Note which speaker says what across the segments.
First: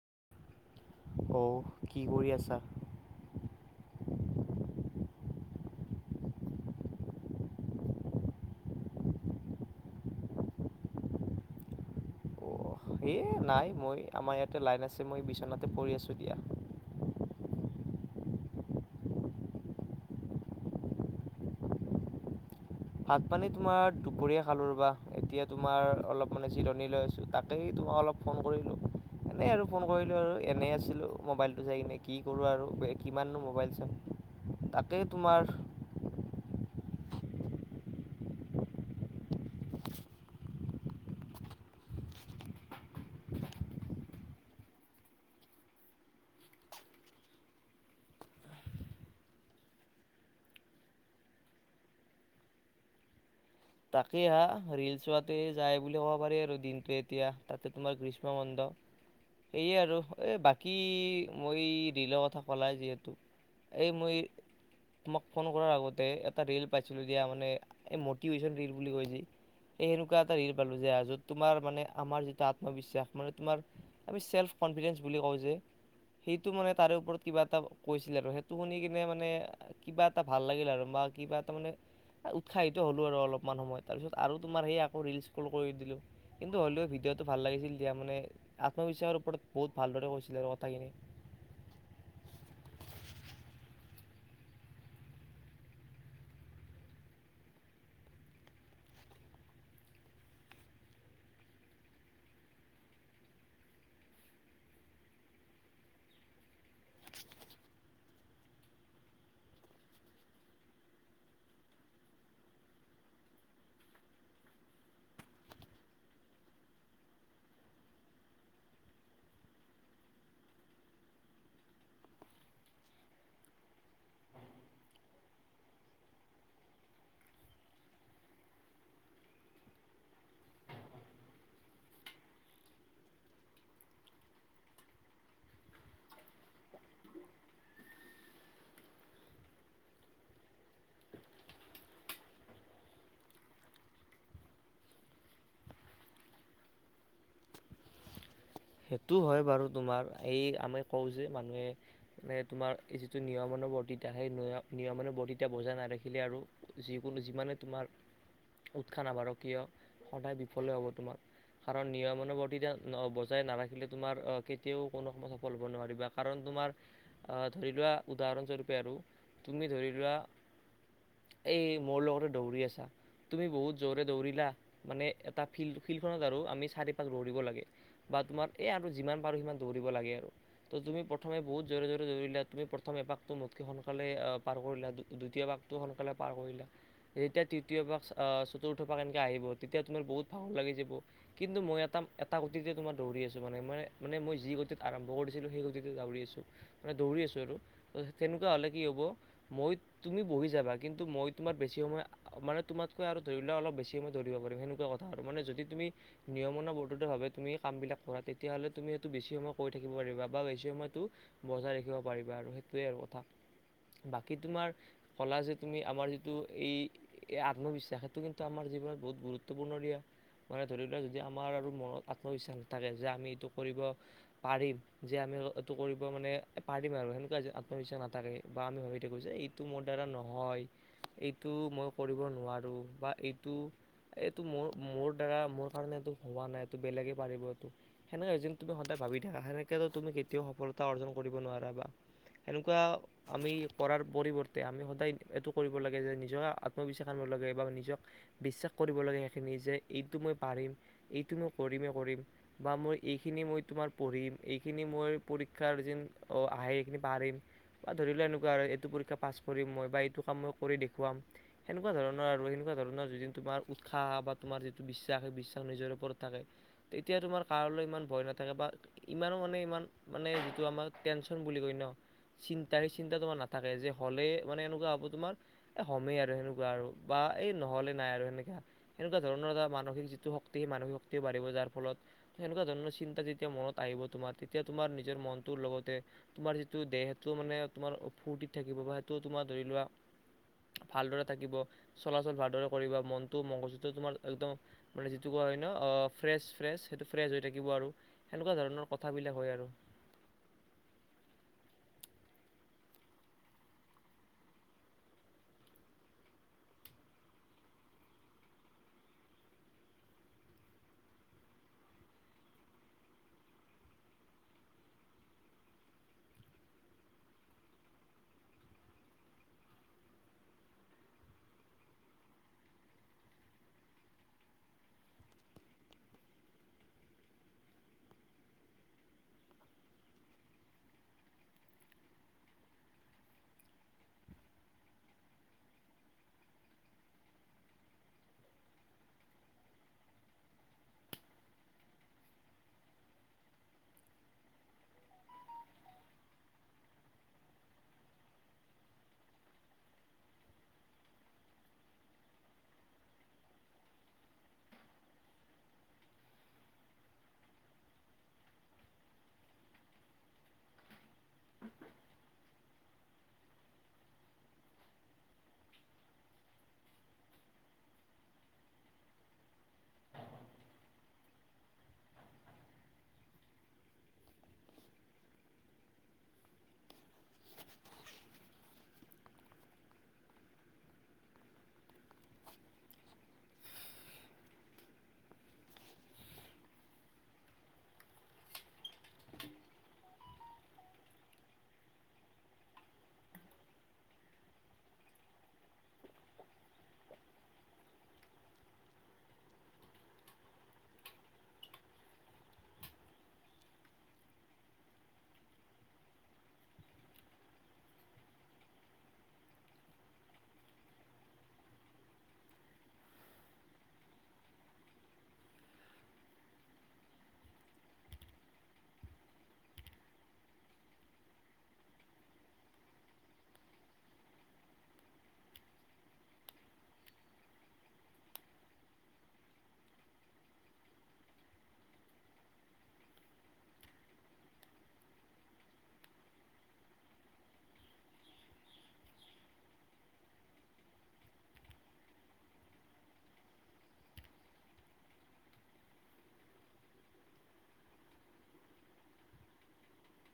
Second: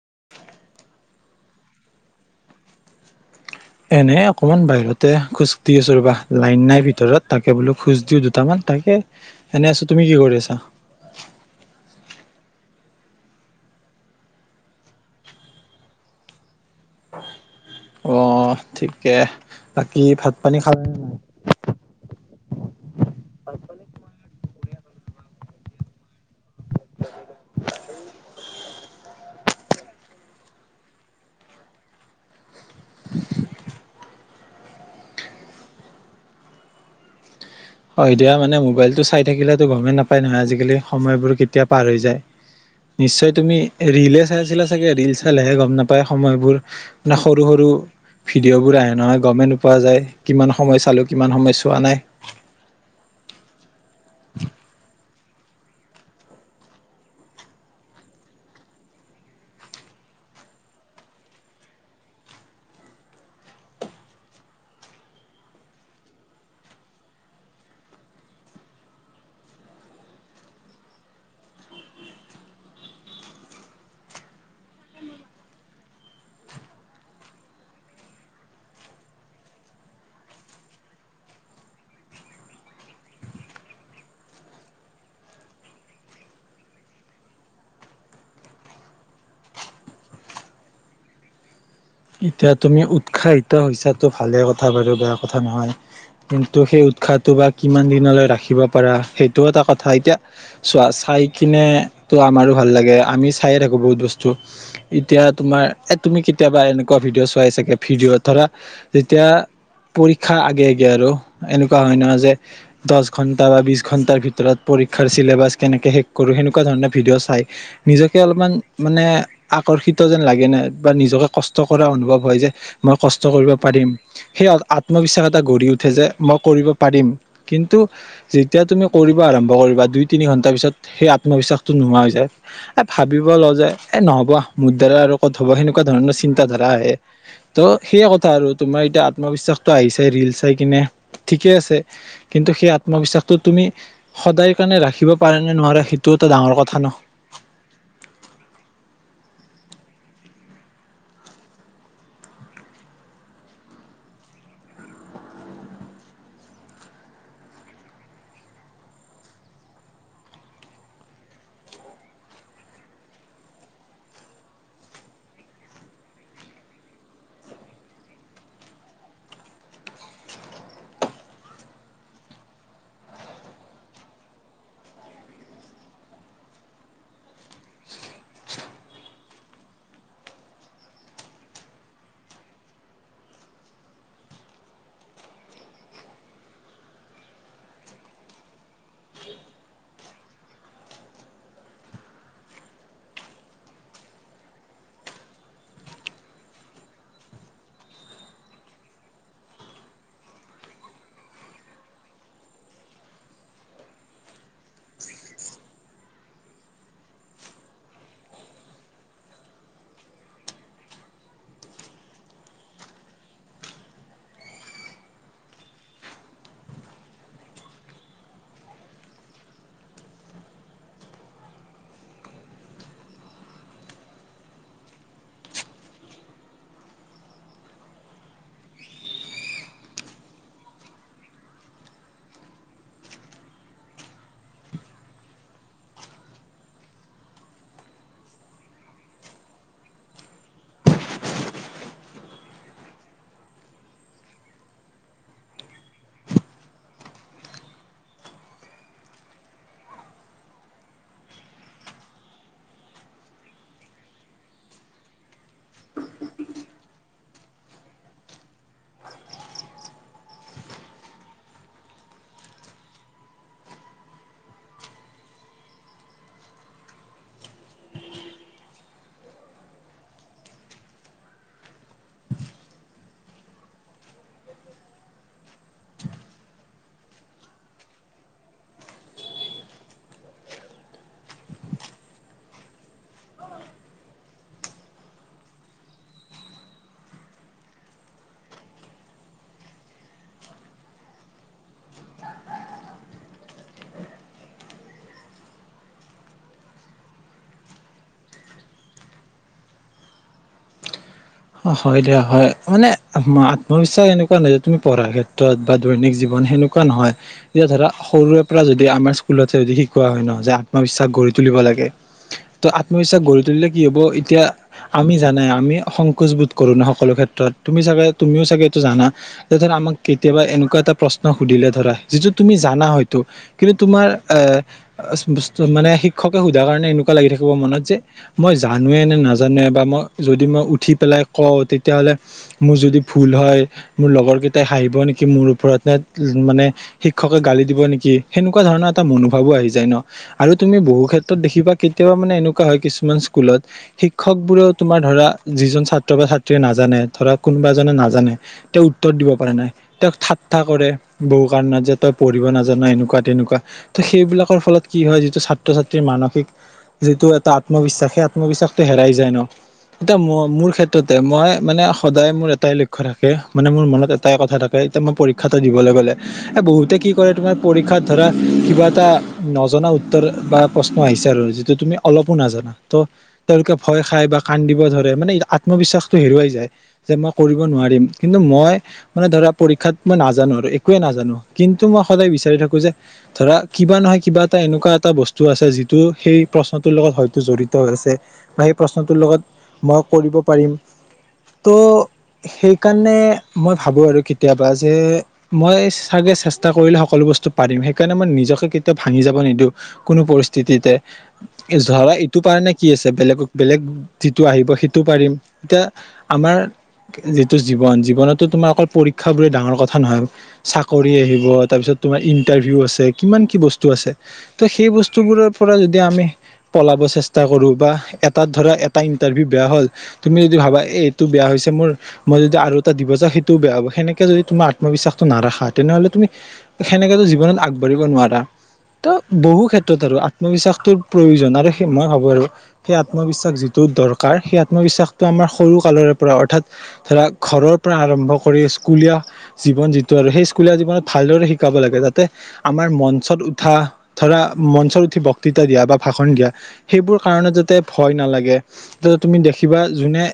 Speaker 1: [unintelligible] [inaudible]
Speaker 2: অ' কি কৰি আছা
Speaker 1: এনেই অকনমান বাহিৰতে খোজ আছো ৰবা লাইন নাই ভিতৰত তাকে বোলো খোজ দিও দুটামান [unintelligible] তাকে এনে আছো তুমি কি কৰি আছা
Speaker 2: এইয়ে নাই মই আমাৰ ইয়াতে লাইন আছে মই বিচনাতে পৰি আছো এতিয়া
Speaker 1: অ ঠিকে বাকী ভাত, পানী খালে নাই।
Speaker 2: ভাত পানী তোমাৰ দুপৰীয়া খালো ৰবা এতিয়া তোমাৰ অলপ- মানে জিৰণী লৈ আছো তাতেই তোমাক অলপ ফোন কৰিলো এনেই আৰু ফোন কৰিলো আৰু এনেই আছিলো মোবাইলটো চাই কিনে কি কৰোঁ আৰু কিমানন মোবাইল চ- তাকেই তোমাৰ-
Speaker 1: হয় দিয়া মানে মোবাইলটো চাই থাকিলেতো গমেই নাপায় নহয় আজিকালি সময়বোৰ কেতিয়া পাৰ হৈ যায়। নিশ্চয় তুমি ৰীলে চাই আছিলা চাগে ৰীল চাল লেহে গম নাপায় সময়বোৰ মে সৰু সৰু ভিডিঅ'বোৰ আহে নহয় গমে নোপোৱা যায়। কিমান সময় চালো কিমান সময় চোৱা নাই।
Speaker 2: তাকেই হা ৰিল চোৱাতে যায় বুলি ক'ব পাৰি আৰু দিনটোে এতিয়া তাতে তোমাৰ গ্ৰীষ্ম, মণ্ড সয়ে আৰু এই বাকী মই দলৰ কথা কলাই যিহেতু এই মই তোমাক ফোন কৰাৰ আগতে এটা ল পাইছিলো দিয়া মানে মিভেশন ৰিল বুলি কৈছে এই এনেুৱ এটা হ পালো যে যত তোমাৰ মানে আমাৰ যিটো আত্মবিশ্বাস মানে তোমাৰ আমি চ্ কনফিডেঞ্চ বুলি কওঁ যে। সেইটো মানে তাৰে ওপৰত কিবা এটা কৈছিলে আৰু সেইটো শুনি কিনে মানে কিবা এটা ভাল লাগিল। আৰু কিবা এটা মানে উৎসাহিত হ'লো আৰু অলপ- অকমান সময় তাৰপিছত আৰু তোমাৰ সেই আকৌ ৰিলচ কল কৰি দিলোঁ কিন্তু হ'লেও ভিডিঅ'টো ভাল লাগিছিল তেতিয়া মানে- আত্মবিশ্বাসৰ ওপৰত বহুত ভালদৰে কৈছিলে। কথাখিনি
Speaker 1: এতিয়া তুমি উৎসাহিতছটো ভালে কথা বাৰু বেয়া কথা নহয়। কিন্তু সেই উৎসাহটো বা কিমান দিনলৈ ৰাখিব পাৰা সেইটো এটা কথা এতিয়া চোৱা। খাই কিনে তো আমাৰো ভাল লাগে আমি চায়ে থাকোঁ বহুত বস্তু এতিয়া তোমাৰ- তুমি কেতিয়াবা এনেকুৱা ভিডিঅ' চোৱাই চাগে ভিডিঅ' ধৰা যেতিয়া পৰীক্ষা আগে আগে আৰু এনেকুৱা হয় নহয় যে দহ ঘন্টা বা বি ঘন্টাৰ ভিতৰত- পৰীক্ষা ছেলেবাচ কেনে সেক আৰু সেনে কোৱা ধৰণ ভীডিয় চাই নিজকে অলপ মান অ [unintelligible] যে লাগে ন বা নিজেষ্ট কষ্ট কৰা অনোভপ হয় যে মই কৰিব পাৰিম সেই অবিশ্বাস এটা গডীউঠে যে দিব পাৰিম কিন্তু যেতিয়া তুমি কৰিব আৰম্ভ কৰিবা যে দুই তিনি ঘণ্টা পিছত সেই আত্মবিশ্বাস কৰি- নোহোৱা হৈ যায় ভাবিব ল যে এ নহব মুদ দাৰা আৰু ক'ত হ'ব সেনেকুৱা ধৰণৰ চিন্তা। ধাৰা আহে ত' সেই কথা আৰু তোমাৰ এতিয়া আত্মবিশ্বাসটো আহিছোই ৰিল চাই কিনে। কিন্তু সেই আত্মবিশ্বাসটো তুমি সদায় কাৰণে ৰাখিব পাৰা নে নোৱাৰে সেইটো এটা। ডাঙৰ কথা ন।
Speaker 2: সেইটো হয় বাৰু তোমাৰ এই আমি কওঁ যে মানুহে মান তোমাৰ এই যিটো নিয়ম। ৰ্ত সেই নিয়মান বৰ্ততিা বজা নাৰাখিলে আৰু যিকোনো যিমানে তোমাৰ- উৎসাহ নাবাৰ কিয় সদায় বিফল হব তোমাৰ কাৰণ নিয়মৱৰ্তীতি- নিলে তোমাৰ কেতিয়াও কোনো সময়ত সফল হ'ব নোৱাৰা কাৰণ তোমাৰ ধৰি লোৱা উদ কাৰস্বৰূপে আৰু তুমি ধৰি লোৱা এই মোৰ লগতে দৌৰি আছা। তুমি বহুত জোৰে দৌৰিলা মানে এটা ফিল্ ফিল্ডখনত আৰু আমি চাৰি পাক দৌৰিব লাগে। বা তোমাৰ এই আৰু যিমান পাৰোঁ সিমান দৌৰিব লাগে আৰু ত' তুমি প্ৰথমে বহুত জোৰে জোৰে দৌৰিলে আৰু তুমি প্ৰথমে। টোঠে সোনকালে পাৰ কৰিলা দ্বিতীয় পাগটো সোনকালে পাৰ কৰিলা যেতিয়া তৃতীয় পাগ চতুৰ্থপা কেনকে আহিব তেতিয়া তুমাৰ বহুত ভাল লাগি যাব কিন্তু মই এটা এটা গতি যে তোমাৰ দৌৰি আছো মানে মান মানে মই যি গতিত আৰম্ভ কৰিছিলোঁ সেই গতিতে দৌৰি আছো মানে দৌৰি আছো আৰু- তেনেকুৱা হ'লে কি হ'ব মই তুমি বহি যাবা কিন্তু মই তোমাৰ বেছি সময় মানে তোমাক আৰু ধৰিলে অলপ বেছি সময় ধৰিব পাৰিম সেনেকুৱা কথা আৰু মান যদি তুমি নিয়মনা ব ভাবে তুমি। কামবিলাক কৰা তেতিয়াহ'লে তুমি সেইটো বেছি সময় কৰি থাকিব পাৰিব বা বেছি সময়তো বজাই ৰাখিব পাৰিবা আৰুেই তইাৰ কথা। বাকী তোমাৰ কলা যে তুমি আমাৰ যিটো এই আত্মবিশ্বাস সেইটো কিন্তু আমাৰ- বহুত গুৰুত্বপূৰ্ণ দিয়া মানে ধৰি লাক যদি আমাৰ আৰু মনত- কথাকে যে আমি এইটো কৰিব পাৰিম যে আমি এইটো কৰিব মানে পাৰিম আৰু তেনেকুৱা আত্মবিশ্বাস নাথাকে বা আমি ভাবি থাকো যে এইটো মোৰ দ্বাৰা নহয়। এইটো মই কৰিব নোৱাৰো বা এইটো এইটো মোৰ মোৰ দ্বাৰা মোৰ কাৰণে এইটো হোৱা নাই এইটো বেলেগে সদায় ভাবি থাক সেনেকো তুমি কেতিয়াও সফলতা অৰ্জন কৰিব নোৱাৰা বা সেনেকুৱা আমি কৰাৰ পৰিৱৰ্তে আমি সদায় এইটো কৰিব লাগে যে নিজৰ আত্মবিশ্বাস আন এবাৰ নিজক বিশ্বাস কৰিব লাগে সেই খিনি যে এটো মই পাৰিম এইটো মই কৰিমে কৰিম বা মই এইখনি মই তোমাৰ পঢ়িম এইখিনি মই পৰীক্ষাৰ অ আহে পাৰিম বা ধৰি লোৱা এনেকুৱা এইটো পৰীক্ষা পাছ কৰিম মই বা এইটো কাম মই কৰি দেখুৱাম সেনেকুৱা ধৰণৰ আৰু তেনে ধৰণৰ য তোমাৰ উৎসাহ বা তোমাৰ যিটো বিশ্বাস সেই বিশ্বাস নিজৰ ওপৰত থাকে তেতিয়া তোমাৰ কাৰলৈ ইমান ভয় নাথাকে বা ইমানো মানে ইমান মানে যিটো আমাৰ টেনছন বুলি কয় ন চিন্তা সেই চিন্তা তোমাৰ নাথাকে যে হ'লে মানে এনেকুৱা হ'ব তোমাৰ হমেই আৰু সেনেকুৱা আৰু বা এই নহ'লে নাই আৰু সেনেকা এনেকোৱা ধৰণৰ এটা মানসিক যিটো শক্তি সেই মানসিক শক্তিও বাঢ়িব যাৰ ফলত তেনেকুৱা ধৰণৰ চিন্তা যেতিয়া মনত আহিব তোমাৰ তেতিয়া তোমাৰ নিজৰ মনটোৰ লগতে তোমাৰ যি দেহটো মানে তোমাৰ ফূুৰ্তিত থাকিব বা সেইটো তোমাৰ ধৰি লোৱা ভালদৰে থাকিব চলাচল ভালদৰে কৰিব মনটো মংগজু তোমাৰ একদম মানে যিটো ক হয় ন ফ্ৰেছ ফ্ৰেছ থাকিব আৰু সেনেকুৱা ধৰণৰ কথাবিলাক হয় আৰু
Speaker 1: অ হয় দিয়া হয় মানে আত্মবিশ্বাস এনেকুৱা নাই যে তুমি পঢ়াৰ ক্ষেত্ৰত বা দৈনিক জীৱন সেনেক তেনেকুৱা নহয় এতিয়া ধৰা সৰুৰে পৰা যদি আমাৰ স্কুলতে যদি শিকোৱা হয় নহ যে আত্মবিশ্বাস গঢ় তুলিব লাগে লাগে ত আত্ম বিশ্বাস গৰি তুলিলে কি হব এতিয়া আমি জানাই কোজবোধ কৰো ন সকলো ক্ষেত্ৰত তুমি চাগে তুমিও চাগেটো জানা যে ধৰ আমাক কেতিয়াবা এনেকোৱা এটা প্ৰশ্ন সুধিলে ধৰা যিটো তুমি জানা হয়তো কিন্তু তোমাৰ এ মানে হিক শিক্ষকে সোধাৰ কাৰণে এনেকুৱা লাগি থাকিব মনত যে মই জানোৱে নে নাজানোৱে বা মই যদি মই উঠি পেলাই কওঁ তেতিয়াহ'লে মোৰ যদি ভুল হয় মোৰ লগৰ কেইটাই হাঁহিব নেকি মোৰ ওপৰত নে উম মানে শিক্ষকে গালি দিব নেকি সেনেকুৱা ধৰণৰ এটা মনোভাৱো আহি যায় ন আৰু তুমি বহুত ক্ষেত্ৰ দেখিবা কেতিয়াবা মানো হয় কিছুমান স্কুলত শিক্ষক বোৰ তোমাৰ ধৰা যিজন ছাত্ৰ বা ছাত্ৰীয়ে নাজানে ধৰাক কোনোবা এ জনে নাজানে তেওঁক উত্তৰ দিব পাৰে নাই তেওঁক ঠাট্টা কৰে বহু কাৰণত যে তই পঢ়িব নাজান এনেকুৱা তেনেকুৱা ত সেইবিলাকৰ ফলত কি হয় যিটো ছাত্ৰ ছাত্ৰী মানসিক যিটো এটা আত্মবিশ্বাস সেই আত্মবিশ্বাসটো হেৰাই যায় ন এতিয়া ম মোৰ ক্ষেত্ৰত তে মই মানে সদায় মোৰ এটাই লক্ষ্য থাকে মানে মোৰ মনত এটাই কথা থাকে এতিয়া মই পৰীক্ষাটো দিব লাগে বহুতে কি কৰে তমাৰ পৰীক্ষাত ধৰা কিবা এটা নজনা উত্তৰ বা পছ মই বিচাৰো যিটো তুমি অলপো নাজানা ত তেওঁলোকে ভয় খাই বা কান্দিব ধৰে মানে আত্মবিশ্বাসটো হেৰুৱাই যায় যে মই কৰিব নোৱাৰিম কিন্তু মই মানে ধৰা পৰীক্ষাত মই নাজানো একোৱে নাজানো কিন্তু মই সদায় বিচাৰি থাকো যে ধৰা কিবা নহয় কিবা এটা এনেকুৱা এটা বস্তু আছে যিটো সেই প্ৰশ্নটো লগত হয়টো জঢ়িত আছে বা সেই প্ৰশ্নটো লগত মই কৰিব পাৰিম ত' সেই কাৰণে মই ভাবো আৰু কেতিয়াবা যে মই চাগে চেষ্টা কৰিলে সকলোবোৰ পাৰিম সেইণে মই নিজে কেতিয়া ভাঙি যাব নিদিওঁ কোনো পৰিস্থিতিতে ধৰা সেইটো পাৰে নে কি আছে বেলেগক বেলেগ যিটো আহিব সেইটো পাৰিম এতিয়া আমাৰ যিটো জীৱন জীৱনতো তোমাৰ অকল পৰীক্ষা বোৰে ডাঙৰ কথা নহয় চাকৰি আহিব তাৰ পিছত তোমাৰ ইন্টাৰভিউ আছে কিমান কি বস্তু আছে ত সেই বস্তুবোৰৰ পৰা যদি আমি পলাব চেষ্টা কৰো বা এটাত ধৰা এটা ইন্টাৰভিউ বেয়া হল তুমি যদি ভাবা এইটো বেয়া হৈছে মোৰ মই যদি আৰু এটা দিবা সটোও বেয়া হ'ব সেনেকে যদি তোমাৰ আত্মবিশ্বাস নাৰাখা তেনেহলে তুমি সেনেকেতো জীৱনত আগবাঢ়িব নোৱাৰা ত বহু ক্ষেত্ৰত আৰু আত্মবিশ্বাসটোৰ প্ৰয়োজন আৰু সেই মই ভাবো আৰু সেই আত্মবিশ্বাস যিটো যত দৰকাৰ সেই আত্মবিশ্বাস আমাৰ সৰু কালৰে পৰা অৰ্থাৎ ধৰা ঘৰৰ পৰা আৰম্ভ কৰি স্কুলীয়া জীৱন যিটো বাৰু সেই স্কুলিয়া জীৱনত ভাল শিকাব লাগে যাতে আমাৰ মঞ্চত উঠা ধৰা মঞ্চত উঠি বক্তৃতা দিয়া বা ভাষণ দিয়া সেইবোৰ কাৰণে যাতে ভয় নালাগে যাতে তুমি দেখিবা যোনে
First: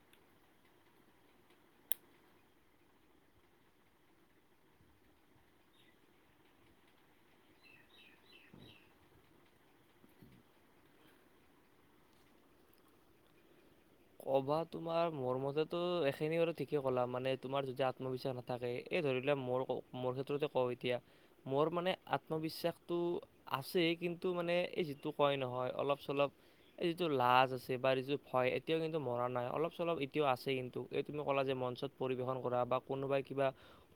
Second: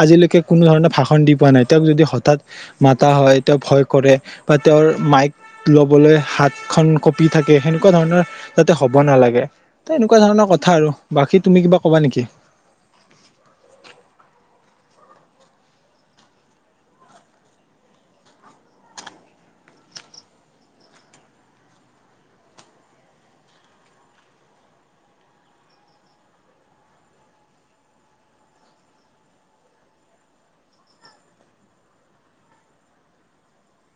Speaker 1: আজিলৈকে কোনো ধৰণৰ ভাষণ দি পোৱা নাই তেওঁক যদি হঠাৎ মাতা হয় তেওঁক ভয় কৰে বা তেওঁৰ মাইক লবলৈ হাত খন কপি থাকে সেনেকুৱা ধৰণৰ যাতে হ'ব নালাগে। এনেকুৱা ধৰণৰ কথা আৰু বাকী তুমি কিবা কবা নেকি?
Speaker 2: কবা তোমাৰ মোৰ মতেতো এইখিনি বাৰু ঠিকে ক'লা মানে তোমাৰ যদি আত্মবিশ্বাস নাথাকে। এই ধৰিলোৱা মো মোৰ ক্ষেত্ৰতে কওঁ এতিয়া মোৰ মানে আত্মবিশ্বাসটো আছে। কিন্তু মানে এই যিটো কয় নহয় অলপ চলপ এই যিটো লাজ আছে বা যটো ভয়। এতিয়াও কিন্তু মৰা নাই অলপ চলপ এতিয়াও আছেই কিন্তু এই তুমি নকলা যে মঞ্চত পৰিৱেশন কৰা বা কোনোবাই কিবা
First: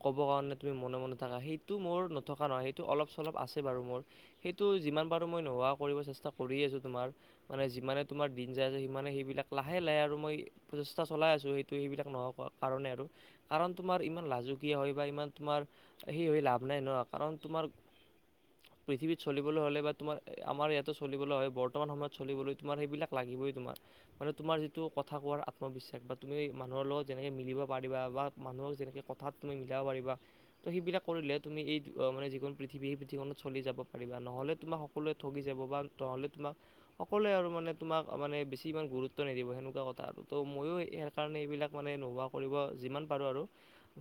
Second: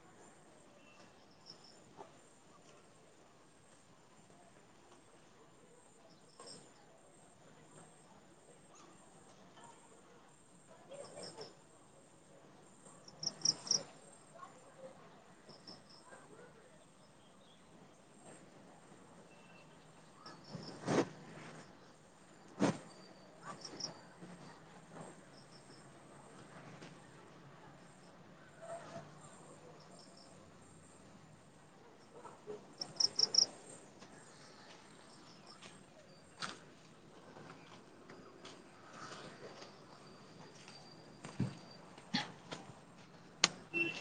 Speaker 2: ক'ব কাৰণে তুমি মনে মনে থাকা। সেইটো মোৰ নথকা নহয় সেইটো অলপ চলপ আছে বাৰু মোৰ সেইটো যিমান পাৰো মই নোহোৱা কৰিব চেষ্টা কৰি আছো তোমাৰ মানে যিমানে তোমাৰ দিন যাই আছে সিমানে সেইবিলাক লাহে লাহে আৰু মই চেষ্টা চলাই আছোঁ সেইটো সেইবিলাক নহব কাৰণে আৰু কাৰণ তোমাৰ ইমান লাজু। দুতিয়ে হয় বা ইমান তোমাৰ সেই হৈ লাভ নাই ন কাৰণ তোমাৰ পৃথিৱীত চলিবলৈ হ'লে বা তোমাৰ আমাৰ ইয়াতো চলিবলৈ হয় বৰ্তমান সময়ত চলিবলৈ তোমাৰ সেইবিলাক লাগে। গৈ তোমাৰ মানে তোমাৰ যিটো কথা কোৱাৰ আত্মবিশ্বাস বা তুমি মানুহৰ লগত যেনেকৈ মিলিব পাৰিবা বা মানুহক যেনেকৈ কবা। কথাত তুমি মিলাব পাৰিবা ত সেইবিলাক কৰিলে তুমি এই মানে যিখন পৃথিৱী সেই পৃথিৱখনত চলি যাব পাৰিবা। নহলে তোমাক সকলোৱে ঠগি যাব বা নহলে তোমাক সকলোৱে আৰু মানে তোমাক মানে বেছি ইমান গুৰুত্ব গুৰুত্ব নিদিব সেনেকুৱা কথা আৰু ত' মইয়ো সেই কাৰণে এইবিলাক মানে নোহোৱা কৰিব যিমান পাৰো। আৰু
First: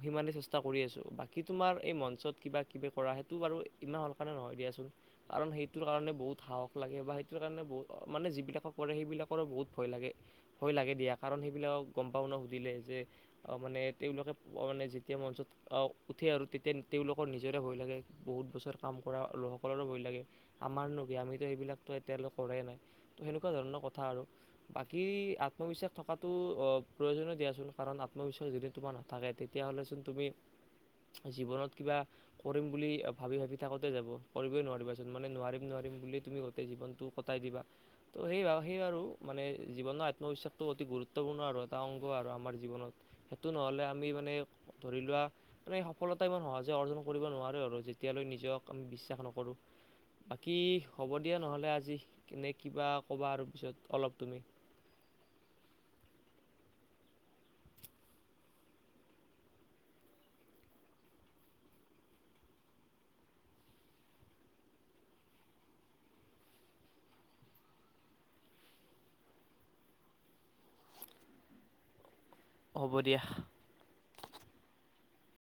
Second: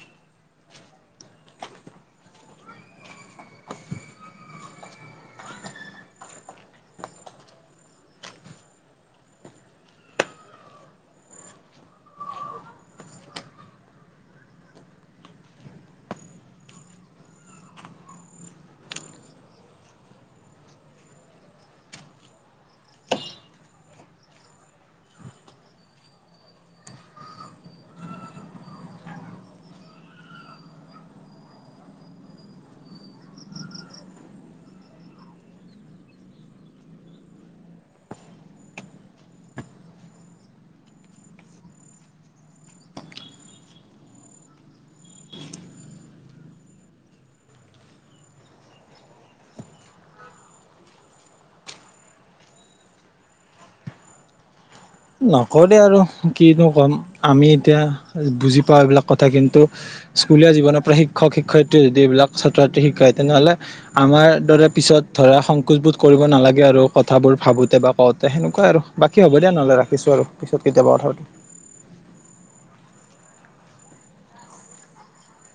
Speaker 2: ইমানে চেষ্টা কৰি আছো বাকী তোমাৰ এই মঞ্চত কিবা কিবি কৰা সেইটো বাৰু ইমান সোনকালে নহয় দিয়াচোন। কাৰণ সেইটোৰ কাৰণে বহুত সাহস লাগে বা সেইটোৰ কাৰণে বহু মানে যিবিলাকক কৰে সেইবিলাকৰো বহুত। ভয় লাগে দিয়া কাৰণ সৈইবিলাক কমপাউনত সুধিলে যে অ মানে তেওঁলোকে যেতিয়া মঞ্চত উঠে আৰু তেতিয়া তেওঁলোকৰ নিজৰে ভয় লাগে বহুত বছৰ কাম কৰা লোকসকলৰ ভয় লাগে আমাৰ ন কি? আমিটো সেইবিলাকো এতিয়ালকে কৰেই নাই। সেনেকুৱা ধৰণৰ কথা আৰু বাকী আত্মবিশ্বাস থকাতো অ প্ৰয়োজন দিয়াচোন কাৰণ আত্মবিশ্বাস যদি তোমাৰ নাথাকে। তেতিয়া ভাবাচোন তুমি? জীৱনত কিবা কৰিম বুলি ভাবি ভাবি থাকোতে যাব কৰিবই নোৱাৰিবাচোন মানে নোৱাৰিম নোৱাৰি। তুমি বুলি তুমি গোটেই জীৱনটো কটাই দিবা ত' সেই সেই আৰু মানে জীৱনৰ আত্মবিশ্বাসটো অতি গুৰুত্বপূৰ্ণ আৰু এটা অংগ আৰু আমাৰ জীৱনত সেইটো নহ'লে আমি মানে। ধৰি লোৱা মানে সফলতা ইমান সহজে অৰ্জন কৰিব নোৱাৰো আৰু যেতিয়ালৈ নিজক আমি বিশ্বাস নকৰো। বাকী হ'ব দিয়া নহলে আজি কেনে কিবা ক'বা আৰু পিছত অলপ তুমি?
Speaker 1: নকৰে আৰু কিনো কম আমি এতিয়া বুজি পাওঁ এইবিলাক কথা কিন্তু! স্কুলীয়া জীৱনৰ পৰা শিক্ষক শিক্ষয়িত্ৰী যদি এইবিলাক ছাত্ৰ ছাত্ৰী শিক্ষা তেনেহলে আমাৰ দৰে পিছত ধৰা সংকোচ বোধ কৰিব নালাগে আৰু কথাবোৰ ভাবোতে বা কওঁতে সেনেকুৱা আৰু বাকী হ'ব দিয়া নহ'লে ৰাখ। থছো আৰু পিছত কেতিয়াবা কথা পাতিম।
Speaker 2: হ'ব দিয়া।